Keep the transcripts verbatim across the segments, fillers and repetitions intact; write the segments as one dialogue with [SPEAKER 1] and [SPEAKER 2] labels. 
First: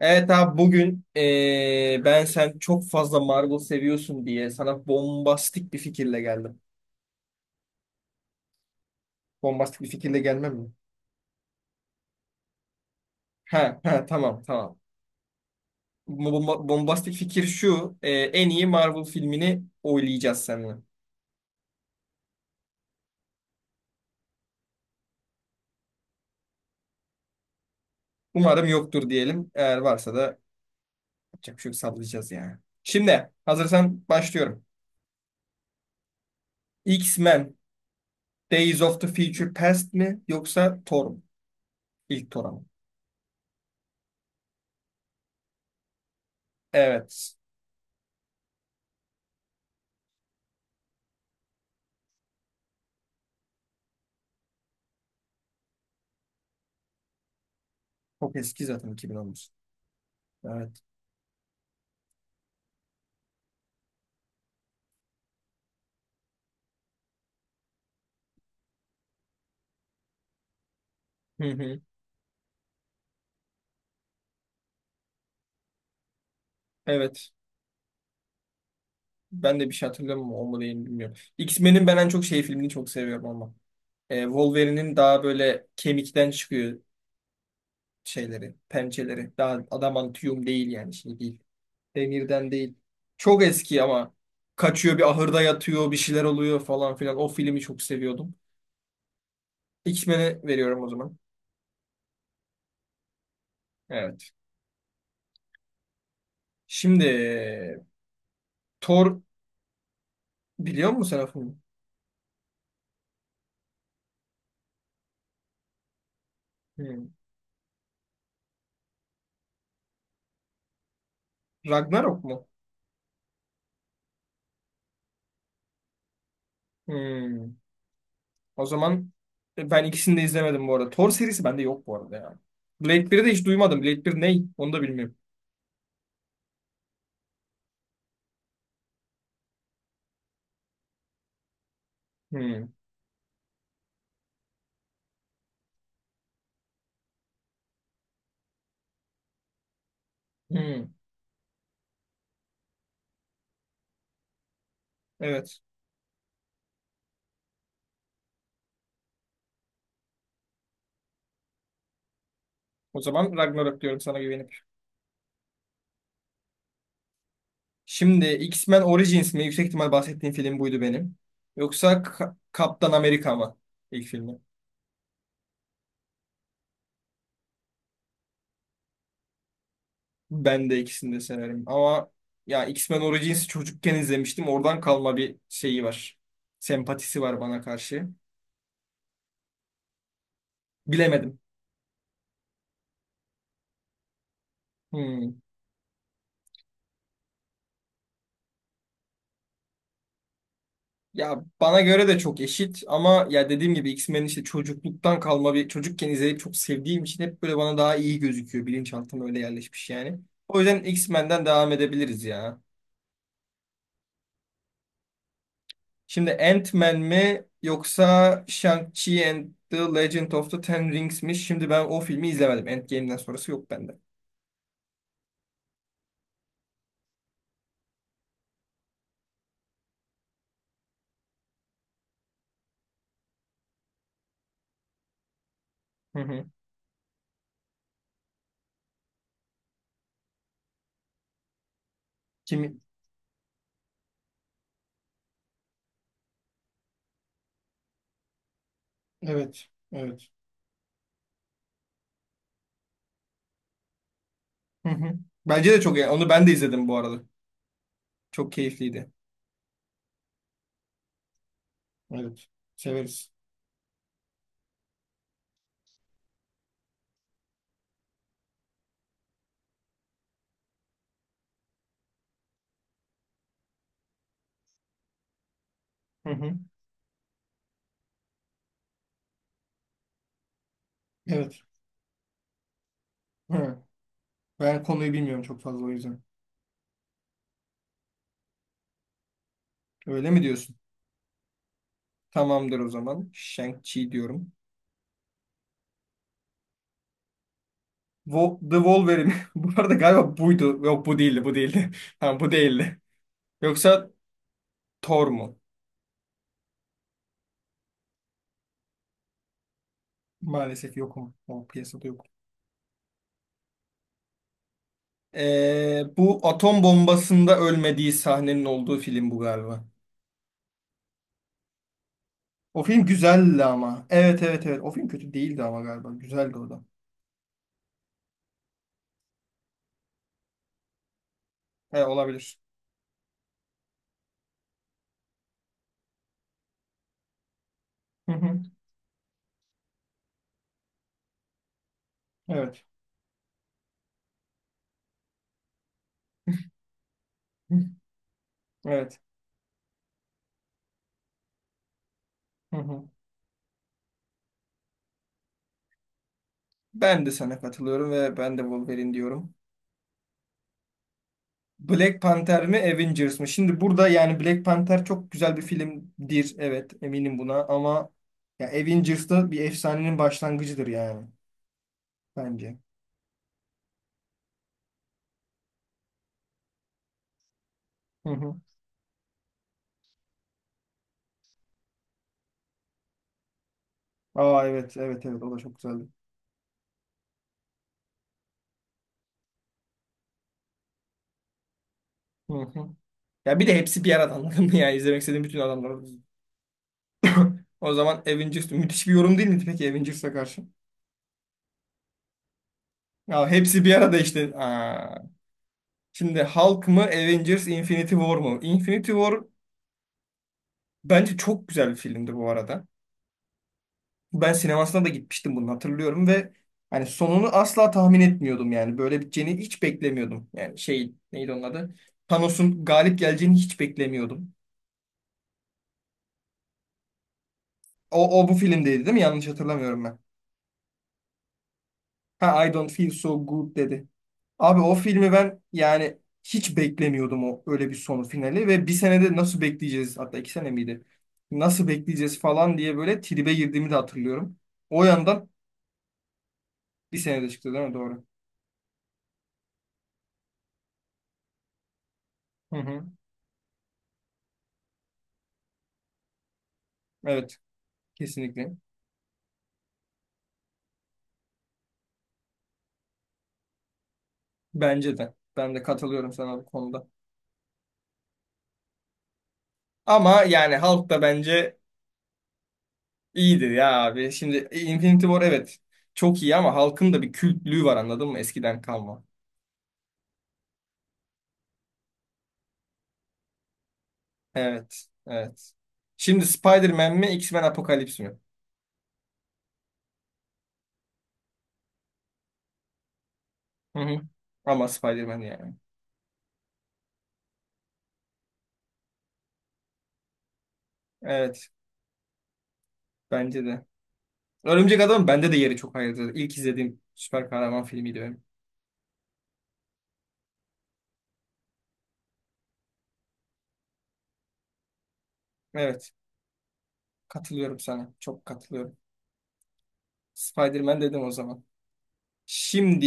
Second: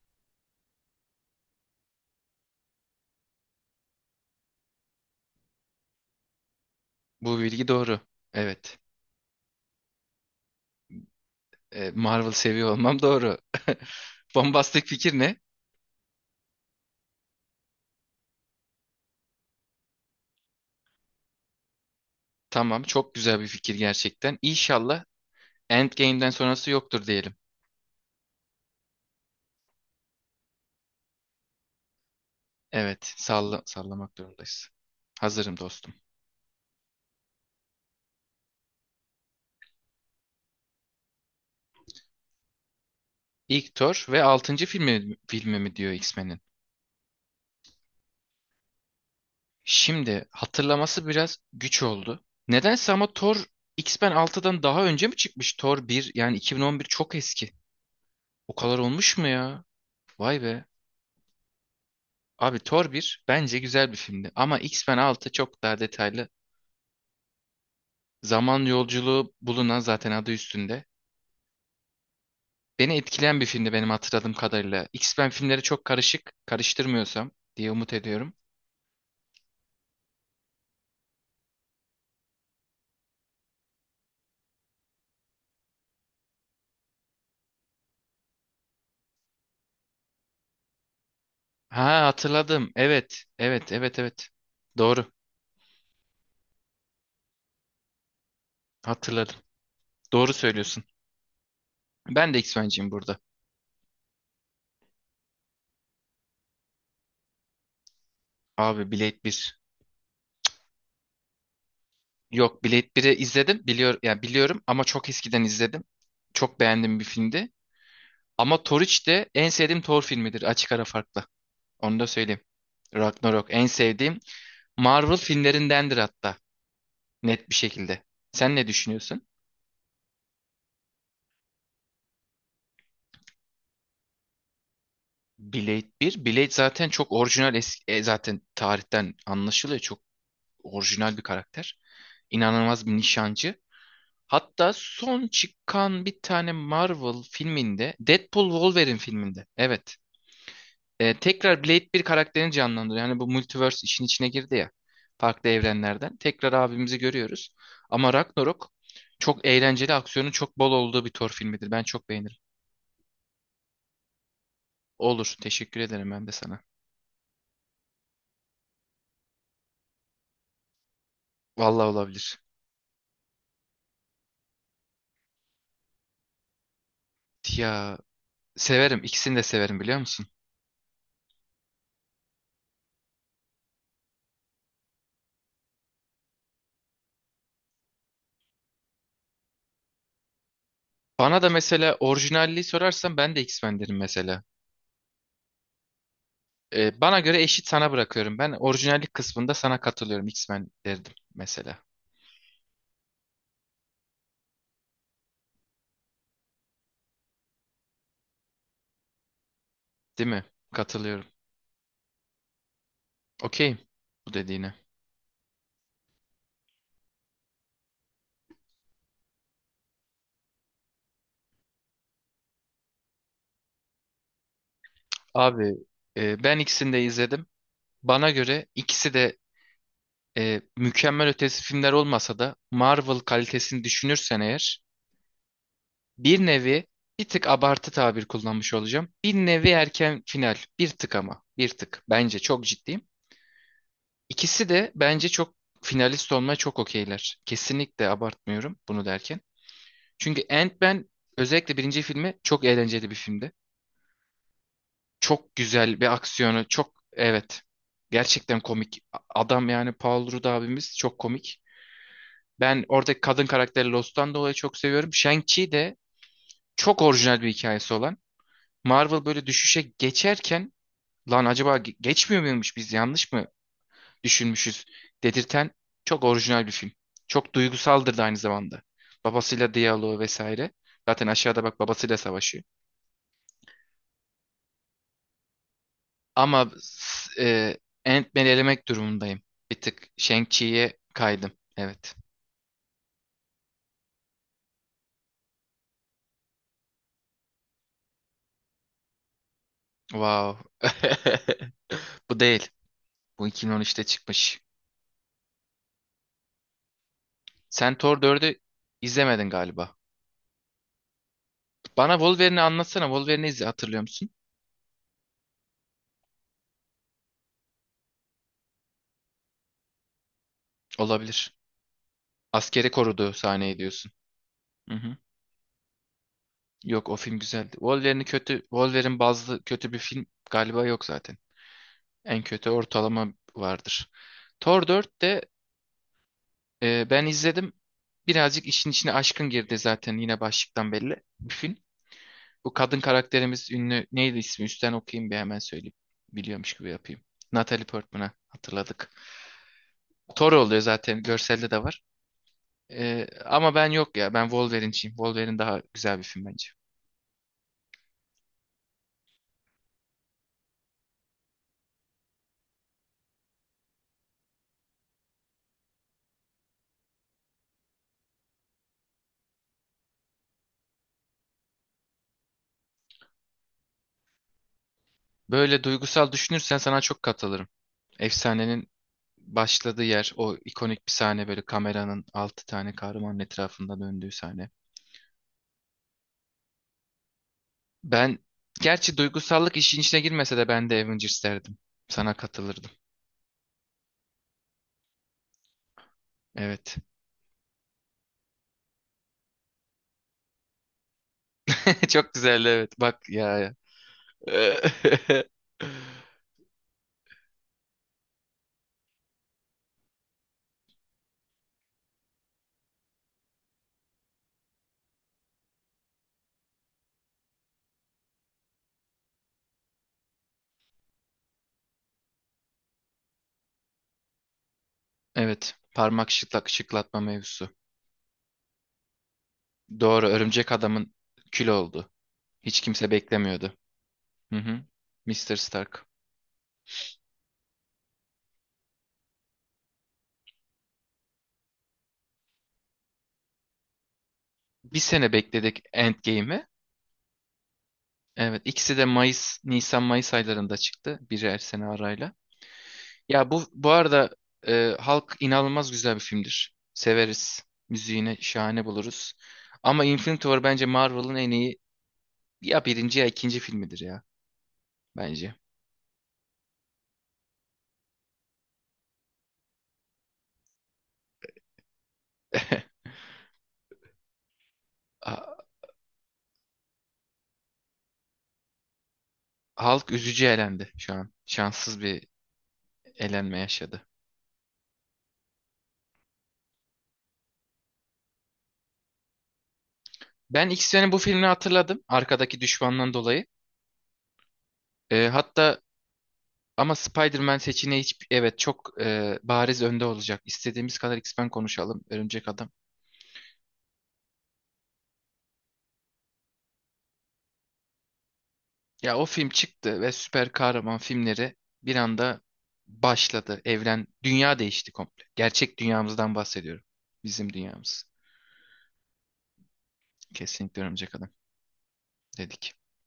[SPEAKER 1] Evet abi bugün eee, ben sen çok fazla Marvel seviyorsun diye sana bombastik bir fikirle geldim.
[SPEAKER 2] Bu bilgi doğru. Evet.
[SPEAKER 1] Bombastik bir fikirle gelmem mi?
[SPEAKER 2] E, Marvel seviyor olmam doğru.
[SPEAKER 1] Ha, ha, tamam, tamam.
[SPEAKER 2] Bombastik fikir ne?
[SPEAKER 1] Bomba- bombastik fikir şu. Eee, en iyi Marvel filmini oylayacağız seninle.
[SPEAKER 2] Tamam, çok güzel bir fikir gerçekten. İnşallah Endgame'den sonrası yoktur diyelim.
[SPEAKER 1] Umarım yoktur diyelim. Eğer varsa da yapacak bir şey yok, sallayacağız yani.
[SPEAKER 2] Evet,
[SPEAKER 1] Şimdi
[SPEAKER 2] salla
[SPEAKER 1] hazırsan
[SPEAKER 2] sallamak
[SPEAKER 1] başlıyorum.
[SPEAKER 2] durumdayız. Hazırım dostum.
[SPEAKER 1] X-Men Days of the Future Past mi yoksa Thor mu? İlk Thor ama.
[SPEAKER 2] İlk Thor ve altıncı filmi, filmi mi diyor X-Men'in?
[SPEAKER 1] Evet.
[SPEAKER 2] Şimdi hatırlaması biraz güç oldu. Nedense ama Thor X-Men altıdan daha önce mi çıkmış? Thor bir yani iki bin on bir çok eski.
[SPEAKER 1] Çok
[SPEAKER 2] O
[SPEAKER 1] eski
[SPEAKER 2] kadar
[SPEAKER 1] zaten
[SPEAKER 2] olmuş mu
[SPEAKER 1] iki bin on dokuz.
[SPEAKER 2] ya? Vay be.
[SPEAKER 1] Evet.
[SPEAKER 2] Abi Thor bir bence güzel bir filmdi ama X-Men Altı çok daha detaylı. Zaman yolculuğu bulunan zaten adı üstünde.
[SPEAKER 1] Hı hı.
[SPEAKER 2] Beni etkileyen bir filmdi benim hatırladığım kadarıyla. X-Men filmleri çok karışık,
[SPEAKER 1] Evet.
[SPEAKER 2] karıştırmıyorsam diye umut ediyorum.
[SPEAKER 1] Ben de bir şey hatırlamıyorum. O mu değil mi bilmiyorum. X-Men'in ben en çok şey filmini çok seviyorum ama. Ee, Wolverine'in daha böyle kemikten çıkıyor şeyleri, pençeleri. Daha adamantium değil yani şey değil.
[SPEAKER 2] Ha,
[SPEAKER 1] Demirden
[SPEAKER 2] hatırladım.
[SPEAKER 1] değil.
[SPEAKER 2] Evet,
[SPEAKER 1] Çok
[SPEAKER 2] evet,
[SPEAKER 1] eski
[SPEAKER 2] evet,
[SPEAKER 1] ama
[SPEAKER 2] evet.
[SPEAKER 1] kaçıyor,
[SPEAKER 2] Doğru.
[SPEAKER 1] bir ahırda yatıyor, bir şeyler oluyor falan filan. O filmi çok seviyordum.
[SPEAKER 2] Hatırladım. Doğru
[SPEAKER 1] X-Men'e veriyorum
[SPEAKER 2] söylüyorsun.
[SPEAKER 1] o zaman.
[SPEAKER 2] Ben de X-Men'ciyim burada.
[SPEAKER 1] Evet. Şimdi
[SPEAKER 2] Abi,
[SPEAKER 1] Thor,
[SPEAKER 2] Blade bir.
[SPEAKER 1] biliyor musun sen o filmi?
[SPEAKER 2] Yok, Blade biri izledim. Biliyor, yani biliyorum ama çok eskiden izledim. Çok beğendiğim
[SPEAKER 1] Hmm.
[SPEAKER 2] bir filmdi. Ama Thor üç de en sevdiğim Thor filmidir açık ara farkla. Onu da
[SPEAKER 1] Ragnarok
[SPEAKER 2] söyleyeyim.
[SPEAKER 1] mu?
[SPEAKER 2] Ragnarok en sevdiğim Marvel filmlerindendir, hatta net
[SPEAKER 1] Hmm.
[SPEAKER 2] bir şekilde. Sen
[SPEAKER 1] O
[SPEAKER 2] ne
[SPEAKER 1] zaman
[SPEAKER 2] düşünüyorsun?
[SPEAKER 1] e, ben ikisini de izlemedim bu arada. Thor serisi bende yok bu arada ya. Blade biri de hiç duymadım. Blade bir ney? Onu da bilmiyorum.
[SPEAKER 2] Blade bir, Blade zaten çok orijinal, eski, e, zaten tarihten anlaşılıyor. Çok orijinal bir karakter.
[SPEAKER 1] Hmm.
[SPEAKER 2] İnanılmaz bir nişancı. Hatta son çıkan bir tane Marvel filminde, Deadpool Wolverine filminde. Evet.
[SPEAKER 1] Hmm.
[SPEAKER 2] E, tekrar Blade bir karakterini canlandırıyor. Yani bu multiverse işin içine girdi ya. Farklı
[SPEAKER 1] Evet.
[SPEAKER 2] evrenlerden. Tekrar abimizi görüyoruz. Ama Ragnarok çok eğlenceli, aksiyonun çok bol olduğu bir Thor filmidir. Ben çok beğenirim.
[SPEAKER 1] O zaman Ragnarok diyorum sana güvenip.
[SPEAKER 2] Olur. Teşekkür ederim ben de sana.
[SPEAKER 1] Şimdi X-Men Origins mi? Yüksek ihtimal bahsettiğim film buydu benim.
[SPEAKER 2] Vallahi
[SPEAKER 1] Yoksa Ka-
[SPEAKER 2] olabilir.
[SPEAKER 1] Kaptan Amerika mı? İlk filmi.
[SPEAKER 2] Ya, severim. İkisini de severim, biliyor musun?
[SPEAKER 1] Ben de ikisini de severim. Ama ya X-Men Origins'i çocukken izlemiştim. Oradan kalma bir şeyi var. Sempatisi var bana karşı. Bilemedim.
[SPEAKER 2] Bana da mesela orijinalliği sorarsan ben de X-Men derim mesela.
[SPEAKER 1] Hmm.
[SPEAKER 2] E, bana göre eşit, sana bırakıyorum. Ben orijinallik kısmında sana katılıyorum. X-Men derdim
[SPEAKER 1] Ya
[SPEAKER 2] mesela.
[SPEAKER 1] bana göre de çok eşit ama ya dediğim gibi x menin işte çocukluktan kalma, bir çocukken izleyip çok sevdiğim için hep böyle bana daha iyi gözüküyor. Bilinçaltıma öyle yerleşmiş yani.
[SPEAKER 2] Değil mi?
[SPEAKER 1] O yüzden
[SPEAKER 2] Katılıyorum.
[SPEAKER 1] X-Men'den devam edebiliriz ya.
[SPEAKER 2] Okey. Bu dediğine.
[SPEAKER 1] Şimdi Ant-Man mi yoksa Shang-Chi and the Legend of the Ten Rings mi? Şimdi ben o filmi izlemedim. Endgame'den sonrası yok bende.
[SPEAKER 2] Abi, e, ben ikisini de izledim. Bana göre ikisi de e, mükemmel ötesi filmler olmasa da Marvel kalitesini düşünürsen eğer,
[SPEAKER 1] Hı hı.
[SPEAKER 2] bir nevi bir tık abartı tabir kullanmış olacağım. Bir nevi erken final. Bir tık ama. Bir tık. Bence çok
[SPEAKER 1] Kimi?
[SPEAKER 2] ciddiyim. İkisi de bence çok finalist olmaya çok okeyler. Kesinlikle abartmıyorum bunu derken.
[SPEAKER 1] Evet. Evet.
[SPEAKER 2] Çünkü Ant-Man, özellikle birinci filmi, çok eğlenceli bir filmdi.
[SPEAKER 1] Hı hı.
[SPEAKER 2] Çok
[SPEAKER 1] Bence de çok
[SPEAKER 2] güzel
[SPEAKER 1] iyi.
[SPEAKER 2] bir
[SPEAKER 1] Onu ben de
[SPEAKER 2] aksiyonu.
[SPEAKER 1] izledim
[SPEAKER 2] Çok,
[SPEAKER 1] bu arada.
[SPEAKER 2] evet.
[SPEAKER 1] Çok
[SPEAKER 2] Gerçekten komik.
[SPEAKER 1] keyifliydi.
[SPEAKER 2] A- Adam, yani Paul Rudd abimiz, çok komik.
[SPEAKER 1] Evet.
[SPEAKER 2] Ben oradaki
[SPEAKER 1] Severiz.
[SPEAKER 2] kadın karakteri Lost'tan dolayı çok seviyorum. Shang-Chi de çok orijinal bir hikayesi olan. Marvel böyle düşüşe geçerken, lan acaba ge- geçmiyor muymuş, biz yanlış mı düşünmüşüz dedirten çok
[SPEAKER 1] Hı hı.
[SPEAKER 2] orijinal bir film. Çok duygusaldır da aynı zamanda. Babasıyla diyaloğu vesaire. Zaten
[SPEAKER 1] Evet.
[SPEAKER 2] aşağıda bak, babasıyla savaşıyor.
[SPEAKER 1] Hı. Ben konuyu bilmiyorum çok fazla, o yüzden.
[SPEAKER 2] Ama s- e, Ant-Man'i elemek durumundayım. Bir tık
[SPEAKER 1] Öyle mi diyorsun?
[SPEAKER 2] Shang-Chi'ye kaydım. Evet.
[SPEAKER 1] Tamamdır o zaman. Shang-Chi diyorum. Wo The Wolverine. Bu arada galiba
[SPEAKER 2] Wow.
[SPEAKER 1] buydu. Yok, bu değildi, bu değildi. Ha,
[SPEAKER 2] Bu
[SPEAKER 1] bu
[SPEAKER 2] değil.
[SPEAKER 1] değildi.
[SPEAKER 2] Bu iki bin on üçte
[SPEAKER 1] Yoksa
[SPEAKER 2] çıkmış.
[SPEAKER 1] Thor mu?
[SPEAKER 2] Sen Thor dördü izlemedin galiba.
[SPEAKER 1] Maalesef yokum. O piyasada
[SPEAKER 2] Bana
[SPEAKER 1] yok.
[SPEAKER 2] Wolverine'i anlatsana. Wolverine'i izle, hatırlıyor musun?
[SPEAKER 1] Ee, bu atom bombasında ölmediği sahnenin olduğu film bu galiba.
[SPEAKER 2] Olabilir.
[SPEAKER 1] O
[SPEAKER 2] Askeri
[SPEAKER 1] film
[SPEAKER 2] koruduğu
[SPEAKER 1] güzeldi
[SPEAKER 2] sahneyi
[SPEAKER 1] ama.
[SPEAKER 2] diyorsun.
[SPEAKER 1] Evet, evet, evet. O
[SPEAKER 2] Hı
[SPEAKER 1] film
[SPEAKER 2] hı.
[SPEAKER 1] kötü değildi ama galiba. Güzeldi o da.
[SPEAKER 2] Yok, o film güzeldi. Wolverine'i kötü, Wolverine bazlı kötü bir film galiba yok zaten.
[SPEAKER 1] He,
[SPEAKER 2] En
[SPEAKER 1] olabilir.
[SPEAKER 2] kötü ortalama vardır. Thor dört de Ee, ben izledim.
[SPEAKER 1] Hı hı.
[SPEAKER 2] Birazcık işin içine aşkın girdi, zaten yine başlıktan belli bir film. Bu
[SPEAKER 1] Evet.
[SPEAKER 2] kadın karakterimiz ünlü, neydi ismi? Üstten okuyayım bir, hemen söyleyeyim. Biliyormuş gibi yapayım. Natalie Portman'a hatırladık.
[SPEAKER 1] Evet.
[SPEAKER 2] Thor oluyor, zaten görselde de var.
[SPEAKER 1] Hı hı.
[SPEAKER 2] Ee, ama ben, yok ya, ben Wolverine'ciyim. Wolverine daha güzel bir film bence.
[SPEAKER 1] Ben de sana katılıyorum ve ben de Wolverine diyorum. Black Panther mi Avengers mı? Şimdi burada yani Black Panther çok güzel bir filmdir. Evet, eminim buna, ama ya Avengers da bir efsanenin başlangıcıdır yani bence.
[SPEAKER 2] Böyle duygusal düşünürsen sana çok katılırım.
[SPEAKER 1] Hı hı.
[SPEAKER 2] Efsanenin başladığı yer, o ikonik bir sahne, böyle kameranın altı tane kahramanın etrafında döndüğü
[SPEAKER 1] Aa
[SPEAKER 2] sahne.
[SPEAKER 1] evet, evet, evet, o da çok güzeldi.
[SPEAKER 2] Ben gerçi duygusallık işin içine girmese de ben de Avengers derdim. Sana
[SPEAKER 1] Hı hı.
[SPEAKER 2] katılırdım.
[SPEAKER 1] Ya bir de hepsi bir arada, anladın mı ya, izlemek istediğim bütün adamlar.
[SPEAKER 2] Evet.
[SPEAKER 1] O zaman Avengers müthiş bir yorum, değil mi peki Avengers'a karşı?
[SPEAKER 2] Çok güzel, evet. Bak
[SPEAKER 1] Ya
[SPEAKER 2] ya. Ya.
[SPEAKER 1] hepsi bir arada işte. Aa. Şimdi Hulk mı Avengers Infinity War mu? Infinity War bence çok güzel bir filmdir bu arada. Ben sinemasına da gitmiştim bunu hatırlıyorum ve hani sonunu asla tahmin etmiyordum yani. Böyle biteceğini hiç beklemiyordum. Yani şey neydi onun adı? Thanos'un galip geleceğini hiç beklemiyordum.
[SPEAKER 2] Evet. Parmak şıklak şıklatma mevzusu.
[SPEAKER 1] O, o bu filmdeydi değil mi? Yanlış hatırlamıyorum ben.
[SPEAKER 2] Doğru. Örümcek adamın kül oldu.
[SPEAKER 1] Ha, I
[SPEAKER 2] Hiç
[SPEAKER 1] don't feel
[SPEAKER 2] kimse
[SPEAKER 1] so good
[SPEAKER 2] beklemiyordu.
[SPEAKER 1] dedi.
[SPEAKER 2] Hı
[SPEAKER 1] Abi
[SPEAKER 2] hı.
[SPEAKER 1] o filmi
[SPEAKER 2] mister
[SPEAKER 1] ben
[SPEAKER 2] Stark.
[SPEAKER 1] yani hiç beklemiyordum o öyle bir sonu finali ve bir senede nasıl bekleyeceğiz, hatta iki sene miydi? Nasıl bekleyeceğiz falan diye böyle tribe girdiğimi de hatırlıyorum.
[SPEAKER 2] Bir
[SPEAKER 1] O
[SPEAKER 2] sene
[SPEAKER 1] yandan
[SPEAKER 2] bekledik Endgame'i.
[SPEAKER 1] bir senede çıktı değil mi? Doğru.
[SPEAKER 2] Evet, ikisi de Mayıs, Nisan Mayıs aylarında çıktı, biri her sene arayla.
[SPEAKER 1] Hı hı.
[SPEAKER 2] Ya, bu bu arada e, Hulk inanılmaz güzel bir filmdir.
[SPEAKER 1] Evet,
[SPEAKER 2] Severiz. Müziğini
[SPEAKER 1] kesinlikle.
[SPEAKER 2] şahane buluruz. Ama Infinity War bence Marvel'ın en iyi ya birinci ya ikinci filmidir ya,
[SPEAKER 1] Bence de.
[SPEAKER 2] bence.
[SPEAKER 1] Ben de katılıyorum sana bu konuda. Ama yani Hulk da bence iyidir ya abi. Şimdi Infinity War
[SPEAKER 2] Ha-
[SPEAKER 1] evet çok iyi ama Hulk'ın da bir kültlüğü var, anladın mı? Eskiden kalma.
[SPEAKER 2] Hulk üzücü elendi şu an. Şanssız bir elenme yaşadı.
[SPEAKER 1] Evet. Evet. Şimdi Spider-Man mi X-Men Apokalips mi?
[SPEAKER 2] Ben X-Men'in bu filmini hatırladım. Arkadaki düşmandan dolayı.
[SPEAKER 1] Hı hı. Ama
[SPEAKER 2] E,
[SPEAKER 1] Spider-Man yani.
[SPEAKER 2] hatta ama Spider-Man seçeneği hiç, evet, çok e, bariz önde olacak. İstediğimiz kadar X-Men
[SPEAKER 1] Evet.
[SPEAKER 2] konuşalım, Örümcek Adam.
[SPEAKER 1] Bence de. Örümcek Adam bende de yeri çok ayrıdır. İlk izlediğim süper kahraman filmiydi benim.
[SPEAKER 2] Ya, o film çıktı ve süper kahraman filmleri bir anda başladı. Evren, dünya değişti komple. Gerçek
[SPEAKER 1] Evet.
[SPEAKER 2] dünyamızdan bahsediyorum. Bizim
[SPEAKER 1] Katılıyorum
[SPEAKER 2] dünyamız.
[SPEAKER 1] sana. Çok katılıyorum.
[SPEAKER 2] Kesinlikle
[SPEAKER 1] Spider-Man
[SPEAKER 2] Örümcek
[SPEAKER 1] dedim
[SPEAKER 2] Adam
[SPEAKER 1] o zaman.
[SPEAKER 2] dedik.
[SPEAKER 1] Şimdi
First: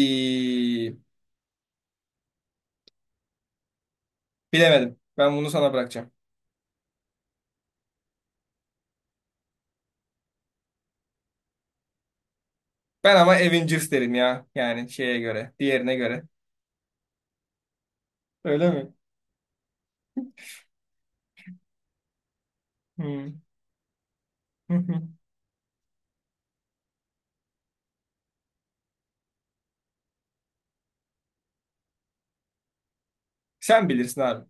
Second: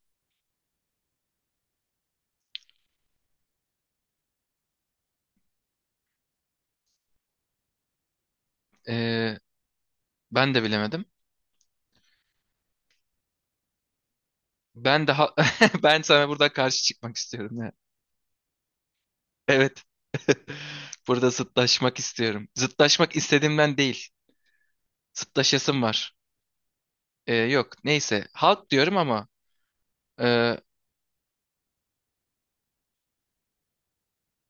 [SPEAKER 1] bilemedim. Ben bunu sana bırakacağım.
[SPEAKER 2] E, ben de bilemedim.
[SPEAKER 1] Ben ama Avengers derim ya. Yani
[SPEAKER 2] Ben
[SPEAKER 1] şeye
[SPEAKER 2] daha
[SPEAKER 1] göre, diğerine
[SPEAKER 2] ben
[SPEAKER 1] göre.
[SPEAKER 2] sana burada karşı çıkmak istiyorum ya.
[SPEAKER 1] Öyle mi?
[SPEAKER 2] Evet. Burada zıtlaşmak istiyorum. Zıtlaşmak
[SPEAKER 1] Hmm.
[SPEAKER 2] istediğimden değil. Zıtlaşasım var. Ee, yok neyse, halk diyorum ama e,
[SPEAKER 1] Sen bilirsin abi.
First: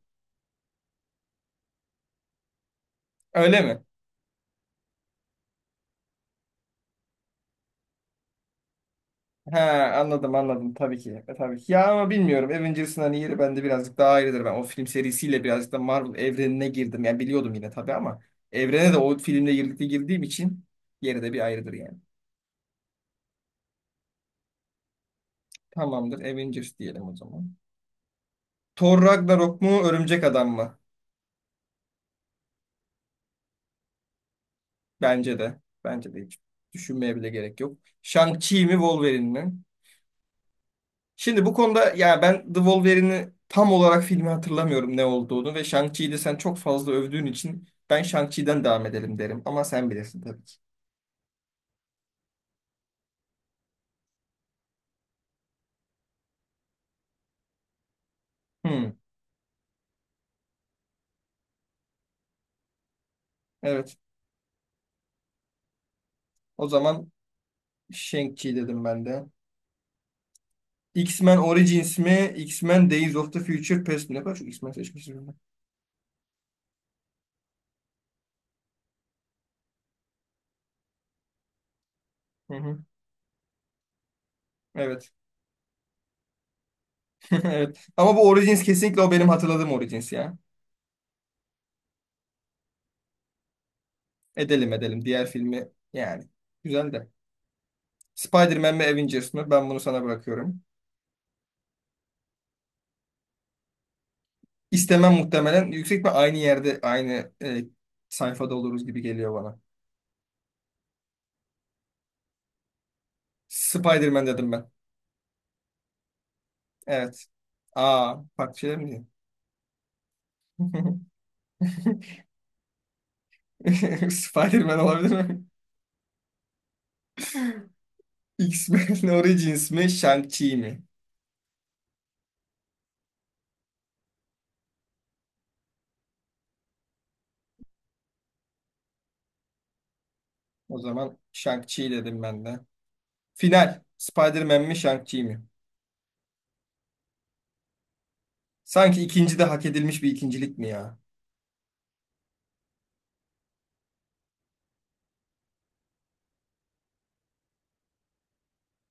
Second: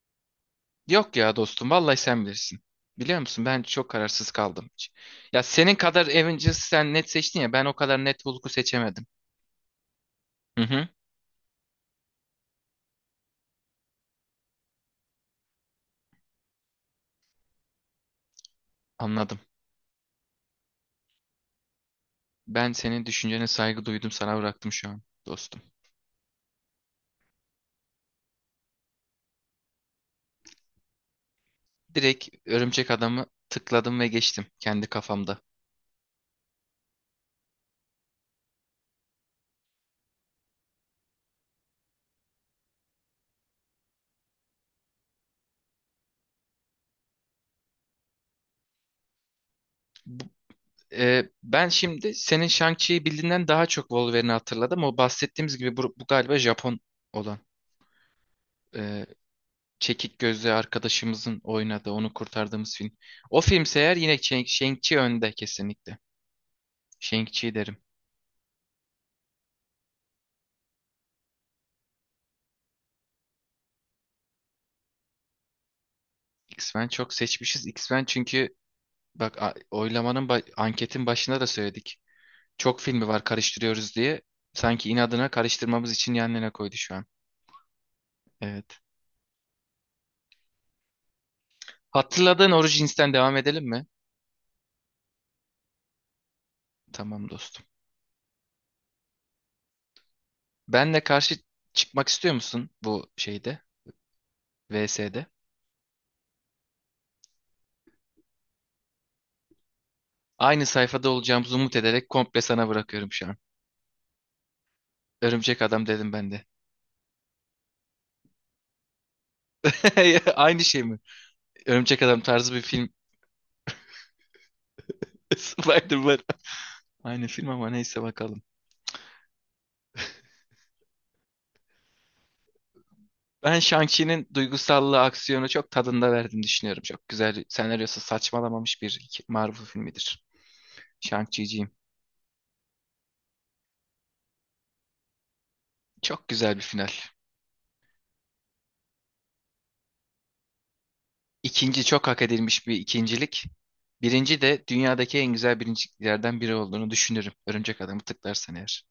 [SPEAKER 2] yok ya dostum, vallahi sen bilirsin. Biliyor musun,
[SPEAKER 1] Öyle
[SPEAKER 2] ben
[SPEAKER 1] mi?
[SPEAKER 2] çok kararsız kaldım. Ya senin kadar Avengers'ı sen net seçtin ya ben o kadar net Hulk'u seçemedim.
[SPEAKER 1] Ha, anladım,
[SPEAKER 2] Hı
[SPEAKER 1] anladım
[SPEAKER 2] hı.
[SPEAKER 1] tabii ki. E, tabii ki. Ya ama bilmiyorum. Avengers'ın hani yeri bende birazcık daha ayrıdır. Ben o film serisiyle birazcık da Marvel evrenine girdim. Yani biliyordum yine tabii ama evrene de o
[SPEAKER 2] Anladım.
[SPEAKER 1] filmle birlikte girdiğim için yeri de bir ayrıdır yani.
[SPEAKER 2] Ben senin düşüncene saygı duydum, sana bıraktım şu an dostum.
[SPEAKER 1] Tamamdır. Avengers diyelim o zaman. Thor Ragnarok mu, Örümcek Adam mı?
[SPEAKER 2] Direkt Örümcek Adam'ı tıkladım ve geçtim kendi
[SPEAKER 1] Bence
[SPEAKER 2] kafamda.
[SPEAKER 1] de. Bence de hiç düşünmeye bile gerek yok. Shang-Chi mi, Wolverine mi? Şimdi bu konuda ya ben The Wolverine'i tam olarak filmi hatırlamıyorum ne olduğunu ve Shang-Chi'yi de sen çok fazla övdüğün için ben Shang-Chi'den devam edelim derim, ama sen bilirsin
[SPEAKER 2] Bu-
[SPEAKER 1] tabii ki.
[SPEAKER 2] e, ben şimdi senin Shang-Chi'yi bildiğinden daha çok Wolverine'i hatırladım. O bahsettiğimiz gibi, bu, bu galiba Japon olan.
[SPEAKER 1] Hmm,
[SPEAKER 2] e, Çekik gözlü arkadaşımızın oynadığı, onu kurtardığımız film. O filmse eğer,
[SPEAKER 1] evet.
[SPEAKER 2] yine Shang- Shang-Chi önde, kesinlikle.
[SPEAKER 1] O zaman
[SPEAKER 2] Shang-Chi derim.
[SPEAKER 1] Shang-Chi dedim ben de. X-Men Origins mi? X-Men Days of the Future Past mi? Ne kadar çok X-Men seçmişim ben.
[SPEAKER 2] X-Men çok seçmişiz. X-Men çünkü, bak, a- oylamanın ba- anketin başında da söyledik.
[SPEAKER 1] Hı hı.
[SPEAKER 2] Çok filmi var, karıştırıyoruz diye. Sanki
[SPEAKER 1] Evet.
[SPEAKER 2] inadına karıştırmamız için yanlarına koydu şu an.
[SPEAKER 1] Evet. Ama bu Origins
[SPEAKER 2] Evet.
[SPEAKER 1] kesinlikle, o benim hatırladığım Origins ya.
[SPEAKER 2] Hatırladığın Origins'ten devam edelim mi?
[SPEAKER 1] Edelim, edelim. Diğer filmi yani. Güzel de.
[SPEAKER 2] Tamam dostum.
[SPEAKER 1] Spider-Man mi Avengers mi? Ben bunu sana bırakıyorum.
[SPEAKER 2] Benle karşı çıkmak istiyor musun bu şeyde?
[SPEAKER 1] İstemem
[SPEAKER 2] V S'de.
[SPEAKER 1] muhtemelen. Yüksek ve aynı yerde, aynı e, sayfada oluruz gibi geliyor bana.
[SPEAKER 2] Aynı sayfada olacağımızı umut ederek komple sana bırakıyorum şu an.
[SPEAKER 1] Spider-Man dedim ben.
[SPEAKER 2] Örümcek adam dedim ben de.
[SPEAKER 1] Evet. Aa, farklı şeyler mi diyeyim?
[SPEAKER 2] Aynı şey mi? Örümcek Adam tarzı bir film.
[SPEAKER 1] Spider-Man olabilir mi?
[SPEAKER 2] Spider-Man. Aynı film ama neyse, bakalım.
[SPEAKER 1] X-Men Origins mi, Shang-Chi mi?
[SPEAKER 2] Ben Shang-Chi'nin duygusallığı, aksiyonu çok tadında verdiğini düşünüyorum. Çok güzel, senaryosu saçmalamamış bir iki- Marvel filmidir.
[SPEAKER 1] O zaman
[SPEAKER 2] Shang-Chi'ciyim.
[SPEAKER 1] Shang-Chi dedim ben de. Final. Spider-Man mi, Shang-Chi mi?
[SPEAKER 2] Çok güzel bir final.
[SPEAKER 1] Sanki ikinci de hak edilmiş bir ikincilik mi ya?
[SPEAKER 2] İkinci, çok hak edilmiş bir ikincilik. Birinci de dünyadaki en güzel birinciliklerden biri olduğunu düşünürüm, Örümcek Adam'ı tıklarsan eğer.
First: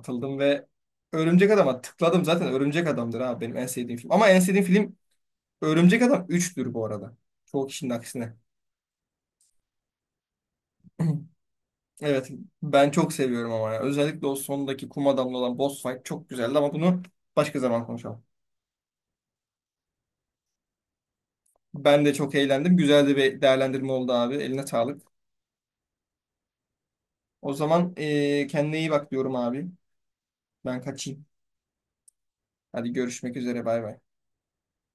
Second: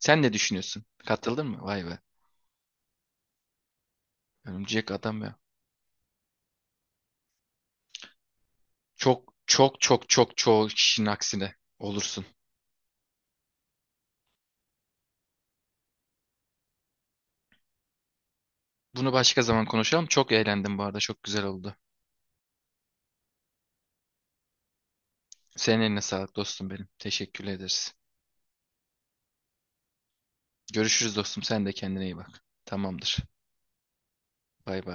[SPEAKER 2] Sen ne
[SPEAKER 1] ve
[SPEAKER 2] düşünüyorsun? Katıldın
[SPEAKER 1] Örümcek
[SPEAKER 2] mı?
[SPEAKER 1] Adam'a
[SPEAKER 2] Vay be.
[SPEAKER 1] tıkladım. Zaten Örümcek Adam'dır abi benim en sevdiğim film. Ama en sevdiğim
[SPEAKER 2] Örümcek
[SPEAKER 1] film
[SPEAKER 2] Adam ya.
[SPEAKER 1] Örümcek Adam üçtür bu arada. Çoğu kişinin aksine.
[SPEAKER 2] Çok çok çok çok çoğu kişinin aksine olursun.
[SPEAKER 1] Evet, ben çok seviyorum ama ya. Özellikle o sondaki kum adamlı olan boss fight çok güzeldi ama bunu başka zaman konuşalım.
[SPEAKER 2] Bunu başka zaman konuşalım. Çok eğlendim bu arada. Çok güzel oldu.
[SPEAKER 1] Ben de çok eğlendim. Güzel de bir değerlendirme oldu abi. Eline sağlık.
[SPEAKER 2] Senin eline sağlık dostum benim. Teşekkür
[SPEAKER 1] O zaman
[SPEAKER 2] ederiz.
[SPEAKER 1] eee kendine iyi bak diyorum abi. Ben
[SPEAKER 2] Görüşürüz
[SPEAKER 1] kaçayım.
[SPEAKER 2] dostum. Sen de kendine iyi bak.
[SPEAKER 1] Hadi
[SPEAKER 2] Tamamdır.
[SPEAKER 1] görüşmek üzere, bay bay.
[SPEAKER 2] Bay bay.